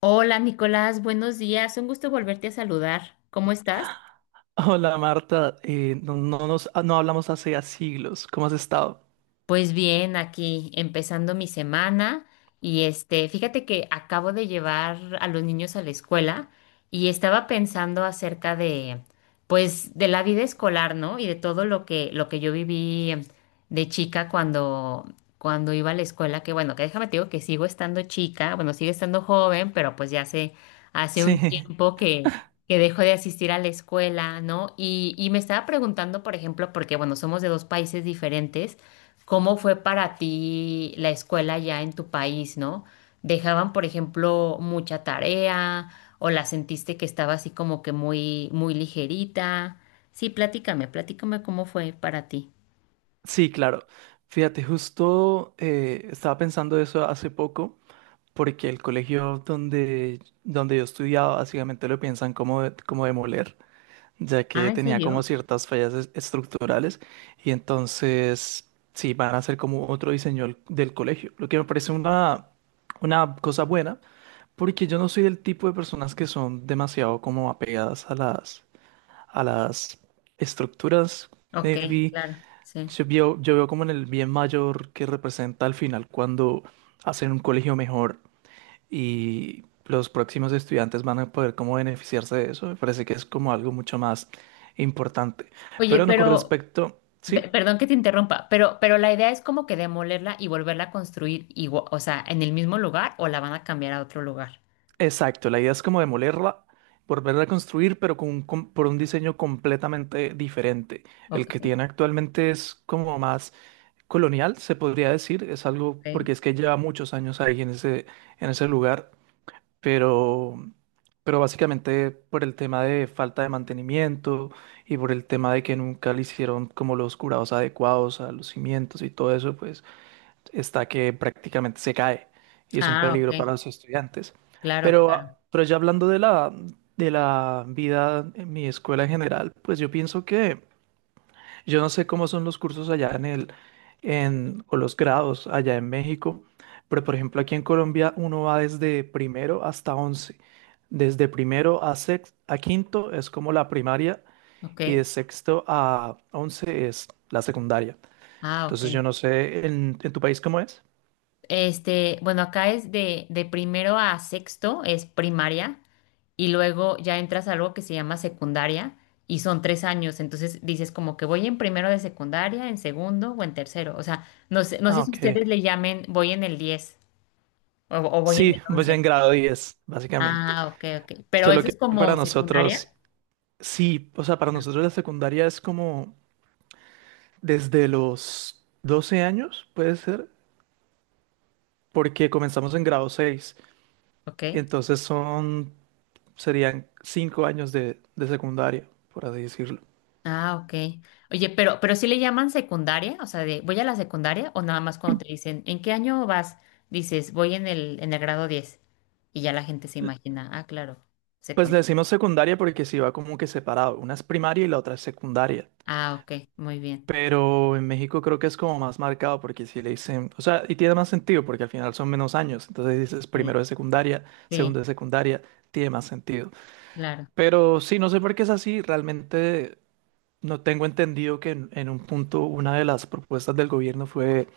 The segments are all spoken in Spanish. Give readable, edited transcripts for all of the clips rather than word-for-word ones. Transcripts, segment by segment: Hola Nicolás, buenos días. Un gusto volverte a saludar. ¿Cómo estás? Hola Marta. No hablamos hace ya siglos. ¿Cómo has estado? Pues bien, aquí empezando mi semana y fíjate que acabo de llevar a los niños a la escuela y estaba pensando acerca de, pues, de la vida escolar, ¿no? Y de todo lo que yo viví de chica cuando iba a la escuela, que bueno, que déjame te digo que sigo estando chica, bueno, sigo estando joven, pero pues ya hace Sí, un tiempo que dejo de asistir a la escuela, ¿no? Y me estaba preguntando, por ejemplo, porque bueno, somos de dos países diferentes. ¿Cómo fue para ti la escuela ya en tu país, no? ¿Dejaban, por ejemplo, mucha tarea o la sentiste que estaba así como que muy ligerita? Sí, platícame cómo fue para ti. sí, claro. Fíjate, justo estaba pensando eso hace poco, porque el colegio donde yo estudiaba básicamente lo piensan como demoler, ya Ah, que ¿en tenía como serio? ciertas fallas estructurales, y entonces sí, van a hacer como otro diseño del colegio, lo que me parece una cosa buena. Porque yo no soy del tipo de personas que son demasiado como apegadas a las estructuras. Ok, Maybe claro, sí. yo veo como en el bien mayor que representa al final cuando hacen un colegio mejor, y los próximos estudiantes van a poder como beneficiarse de eso. Me parece que es como algo mucho más importante. Oye, Pero no, con respecto, sí. perdón que te interrumpa, pero la idea es como que demolerla y volverla a construir o sea, ¿en el mismo lugar o la van a cambiar a otro lugar? Exacto, la idea es como demolerla, volverla a construir, pero por un diseño completamente diferente. El Ok, que tiene actualmente es como más colonial, se podría decir. Es algo ok. porque es que lleva muchos años ahí en ese lugar, pero, pero básicamente por el tema de falta de mantenimiento y por el tema de que nunca le hicieron como los curados adecuados a los cimientos y todo eso, pues está que prácticamente se cae y es un Ah, ok, peligro para los estudiantes. claro, Pero, claro, ah, pero ya hablando de la vida en mi escuela en general, pues yo pienso que yo no sé cómo son los cursos allá o los grados allá en México, pero por ejemplo aquí en Colombia uno va desde primero hasta 11. Desde primero a quinto es como la primaria, ok. y de sexto a 11 es la secundaria. Ah, ok. Entonces yo no sé, ¿en tu país cómo es? Bueno, acá es de primero a sexto, es primaria, y luego ya entras a algo que se llama secundaria, y son tres años, entonces dices como que voy en primero de secundaria, en segundo o en tercero, o sea, no sé, no sé Ah, si ok. ustedes le llamen voy en el 10 o voy en el Sí, voy 11. en grado 10, básicamente. Ah, ok, ok, pero Solo eso que es como para nosotros, secundaria, sí, o sea, para nosotros la secundaria es como desde los 12 años, puede ser, porque comenzamos en grado 6, ok. y entonces serían 5 años de secundaria, por así decirlo. Ah, ok. Oye, pero sí le llaman secundaria, o sea, de voy a la secundaria o nada más cuando te dicen, ¿en qué año vas? Dices, voy en en el grado diez. Y ya la gente se L- imagina, ah, claro, Pues le secundaria. decimos secundaria porque sí va como que separado, una es primaria y la otra es secundaria. Ah, ok, muy bien. Pero en México creo que es como más marcado porque si le dicen, o sea, y tiene más sentido porque al final son menos años, entonces dices Sí, primero de secundaria, segundo sí, de secundaria, tiene más sentido. claro. Pero sí, no sé por qué es así, realmente no tengo entendido que en un punto una de las propuestas del gobierno fue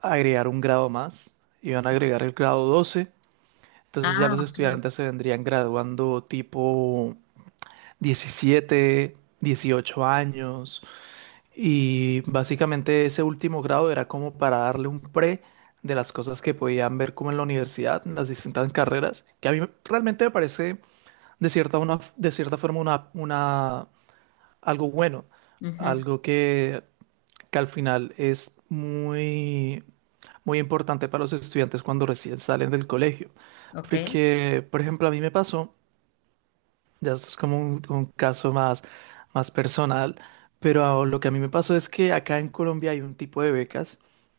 agregar un grado más, iban a agregar el grado 12, entonces ya Ah, los ok. estudiantes se vendrían graduando tipo 17, 18 años. Y básicamente ese último grado era como para darle un pre de las cosas que podían ver como en la universidad, en las distintas carreras, que a mí realmente me parece de cierta forma algo bueno, Ujú. algo que al final es muy, muy importante para los estudiantes cuando recién salen del colegio. Ok, Porque, por ejemplo, a mí me pasó, ya esto es como un caso más personal, pero lo que a mí me pasó es que acá en Colombia hay un tipo de becas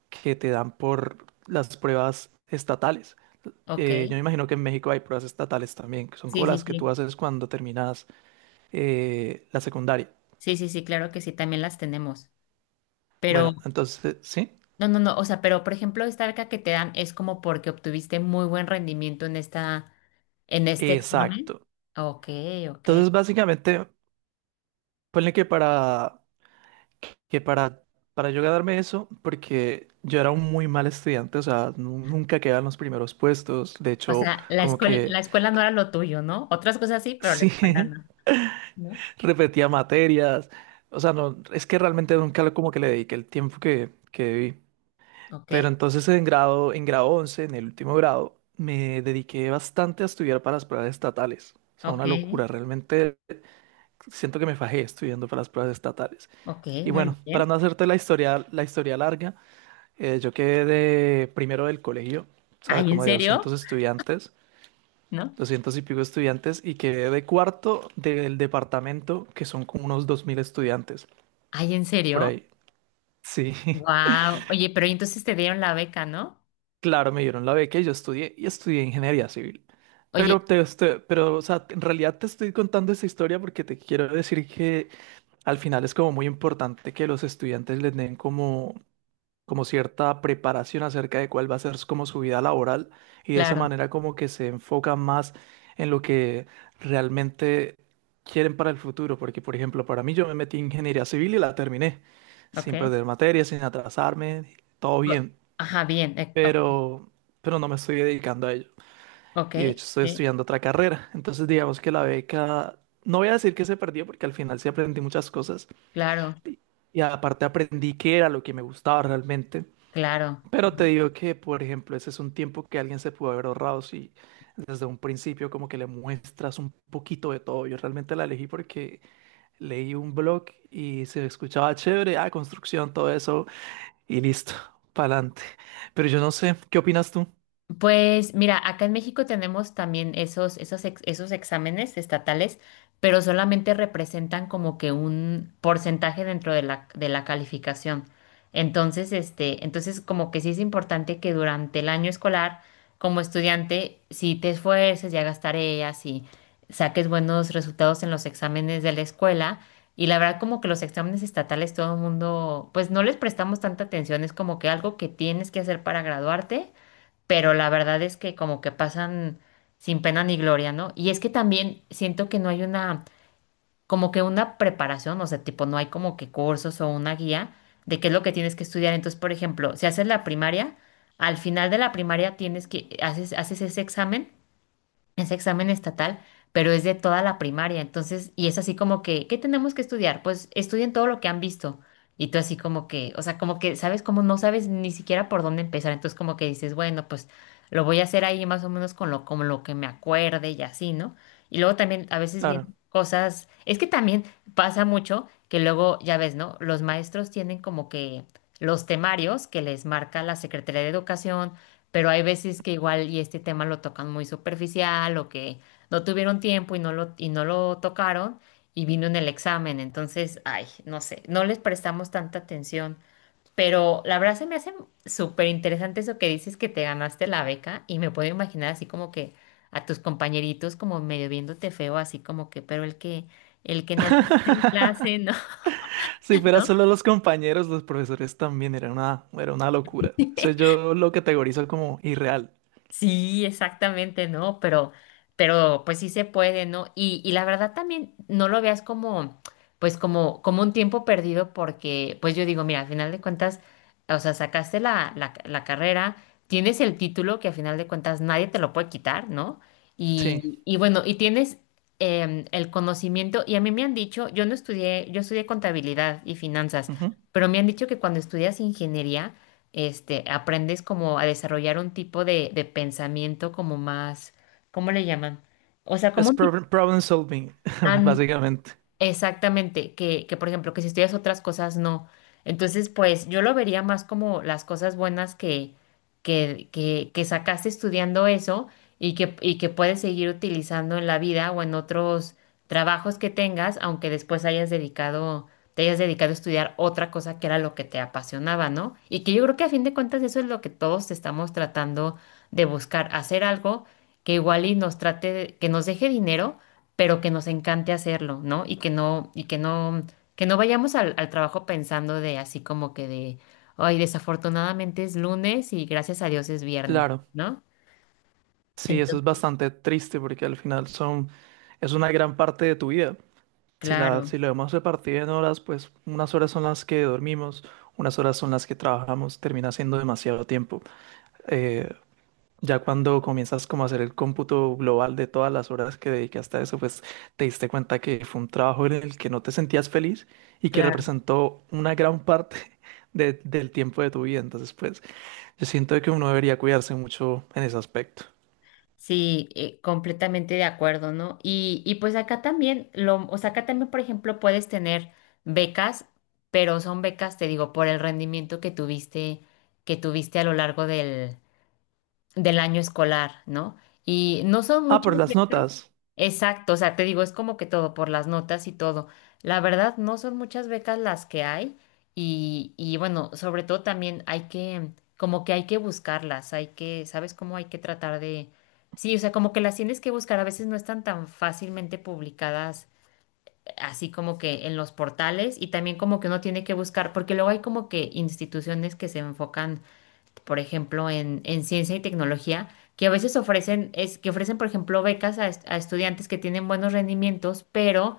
que te dan por las pruebas estatales. ok. Yo me imagino que en México hay pruebas estatales también, que son Sí, como sí, las que tú sí. haces cuando terminas la secundaria. Sí, sí, sí, claro que sí, también las tenemos. Pero. Bueno, entonces, ¿sí? No, no, no, o sea, pero por ejemplo, esta beca que te dan es como porque obtuviste muy buen rendimiento en en este examen. Exacto. Ok, ok. Entonces, básicamente, ponle que para, que para, yo ganarme eso, porque yo era un muy mal estudiante, o sea, nunca quedaba en los primeros puestos, de O hecho, sea, como que la escuela no era lo tuyo, ¿no? Otras cosas sí, pero la sí, escuela no, ¿no? repetía materias, o sea, no, es que realmente nunca como que le dediqué el tiempo que debí. Ok, Pero entonces en grado 11 en el último grado, me dediqué bastante a estudiar para las pruebas estatales. O sea, ok, una locura, realmente siento que me fajé estudiando para las pruebas estatales. ok, Y muy bueno, bien. para no hacerte la historia larga, yo quedé primero del colegio, ¿sabes? Ay, ¿en Como de 200 serio? estudiantes, ¿No? 200 y pico estudiantes, y quedé de cuarto del departamento, que son como unos 2.000 estudiantes, Ay, ¿en por serio? ahí. Sí, Wow. Oye, ¿pero y entonces te dieron la beca, ¿no? claro, me dieron la beca y yo estudié, y estudié ingeniería civil. Pero, Oye, te, estoy- pero, o sea, en realidad te estoy contando esta historia porque te quiero decir que al final es como muy importante que los estudiantes les den como cierta preparación acerca de cuál va a ser como su vida laboral, y de esa claro, manera como que se enfocan más en lo que realmente quieren para el futuro, porque por ejemplo, para mí yo me metí en ingeniería civil y la terminé sin ok. perder materia, sin atrasarme, todo O- bien, Ajá, bien, ok, pero pero no me estoy dedicando a ello, ok, y de hecho estoy sí, estudiando otra carrera, entonces digamos que la beca, no voy a decir que se perdió porque al final sí aprendí muchas cosas claro, y aparte aprendí qué era lo que me gustaba realmente, claro. pero te digo que, por ejemplo, ese es un tiempo que alguien se pudo haber ahorrado si desde un principio como que le muestras un poquito de todo. Yo realmente la elegí porque leí un blog y se escuchaba chévere, ah, construcción, todo eso, y listo, pa'lante. Pero yo no sé, ¿qué opinas tú? Pues mira, acá en México tenemos también esos exámenes estatales, pero solamente representan como que un porcentaje dentro de de la calificación. Entonces como que sí es importante que durante el año escolar, como estudiante, si te esfuerces y hagas tareas y saques buenos resultados en los exámenes de la escuela, y la verdad como que los exámenes estatales todo el mundo, pues no les prestamos tanta atención, es como que algo que tienes que hacer para graduarte, pero la verdad es que como que pasan sin pena ni gloria, ¿no? Y es que también siento que no hay una, como que una preparación, o sea, tipo, no hay como que cursos o una guía de qué es lo que tienes que estudiar. Entonces, por ejemplo, si haces la primaria, al final de la primaria tienes haces ese examen estatal, pero es de toda la primaria. Entonces, y es así como que, ¿qué tenemos que estudiar? Pues estudien todo lo que han visto. Y tú así como que, o sea, como que, ¿sabes? Como no sabes ni siquiera por dónde empezar. Entonces como que dices, bueno, pues lo voy a hacer ahí más o menos con como lo que me acuerde y así, ¿no? Y luego también a veces Claro. vienen cosas, es que también pasa mucho que luego, ya ves, ¿no? Los maestros tienen como que los temarios que les marca la Secretaría de Educación, pero hay veces que igual y este tema lo tocan muy superficial o que no tuvieron tiempo y no lo tocaron y vino en el examen, entonces, ay, no sé, no les prestamos tanta atención, pero la verdad se me hace súper interesante eso que dices que te ganaste la beca y me puedo imaginar así como que a tus compañeritos como medio viéndote feo, así como que, pero el que no hace clase, ¿no? Si fuera solo los compañeros, los profesores también era una locura. ¿No? Eso yo lo categorizo como irreal. Sí, exactamente, ¿no? Pero pues sí se puede, ¿no? Y la verdad también no lo veas como, pues como, como un tiempo perdido porque, pues yo digo, mira, al final de cuentas, o sea, sacaste la carrera, tienes el título que al final de cuentas nadie te lo puede quitar, ¿no? Sí. Y bueno, y tienes em, el conocimiento, y a mí me han dicho, yo no estudié, yo estudié contabilidad y finanzas, Ujú. pero me han dicho que cuando estudias ingeniería, este, aprendes como a desarrollar un tipo de pensamiento como más, ¿cómo le llaman? O sea, como Es un tipo, problem solving, básicamente. exactamente, que por ejemplo, que si estudias otras cosas, no. Entonces, pues yo lo vería más como las cosas buenas que sacaste estudiando eso y que puedes seguir utilizando en la vida o en otros trabajos que tengas, aunque después hayas dedicado, te hayas dedicado a estudiar otra cosa que era lo que te apasionaba, ¿no? Y que yo creo que a fin de cuentas eso es lo que todos estamos tratando de buscar, hacer algo que igual y nos que nos deje dinero pero que nos encante hacerlo, ¿no? Que no, que no vayamos al trabajo pensando de así como que de, ay, desafortunadamente es lunes y gracias a Dios es viernes, Claro. ¿no? Sí, eso es Entonces, bastante triste porque al final es una gran parte de tu vida. Si la, claro, si lo hemos repartido en horas, pues unas horas son las que dormimos, unas horas son las que trabajamos, termina siendo demasiado tiempo. Eh, ya cuando comienzas como a hacer el cómputo global de todas las horas que dedicaste a eso, pues te diste cuenta que fue un trabajo en el que no te sentías feliz y que claro, representó una gran parte del tiempo de tu vida. Entonces, pues yo siento que uno debería cuidarse mucho en ese aspecto. sí, completamente de acuerdo, ¿no? Y pues acá también, lo, o sea, acá también, por ejemplo, puedes tener becas, pero son becas, te digo, por el rendimiento que tuviste a lo largo del año escolar, ¿no? Y no son Ah, muchas por las becas. notas. Exacto, o sea, te digo, es como que todo, por las notas y todo. La verdad, no son muchas becas las que hay y bueno, sobre todo también hay como que hay que buscarlas, hay que, ¿sabes cómo hay que tratar de... Sí, o sea, como que las tienes que buscar, a veces no están tan fácilmente publicadas, así como que en los portales y también como que uno tiene que buscar, porque luego hay como que instituciones que se enfocan por ejemplo, en ciencia y tecnología, que a veces que ofrecen, por ejemplo, becas a, a estudiantes que tienen buenos rendimientos, pero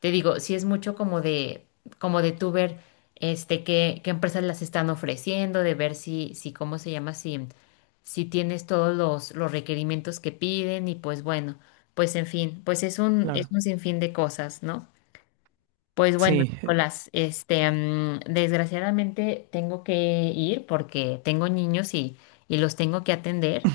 te digo, sí es mucho como como de tú ver este, qué empresas las están ofreciendo, de ver si, ¿cómo se llama? Si, si tienes todos los requerimientos que piden, y pues bueno, pues en fin, pues es Claro. un sinfín de cosas, ¿no? Pues bueno, Sí, Nicolás, desgraciadamente tengo que ir porque tengo niños y los tengo que atender,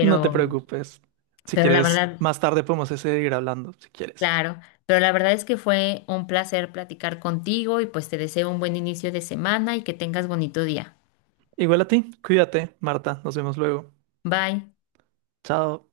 no te preocupes. Si pero la quieres, verdad, más tarde podemos seguir hablando, si quieres. claro, pero la verdad es que fue un placer platicar contigo y pues te deseo un buen inicio de semana y que tengas bonito día. Igual a ti, cuídate, Marta. Nos vemos luego. Bye. Chao.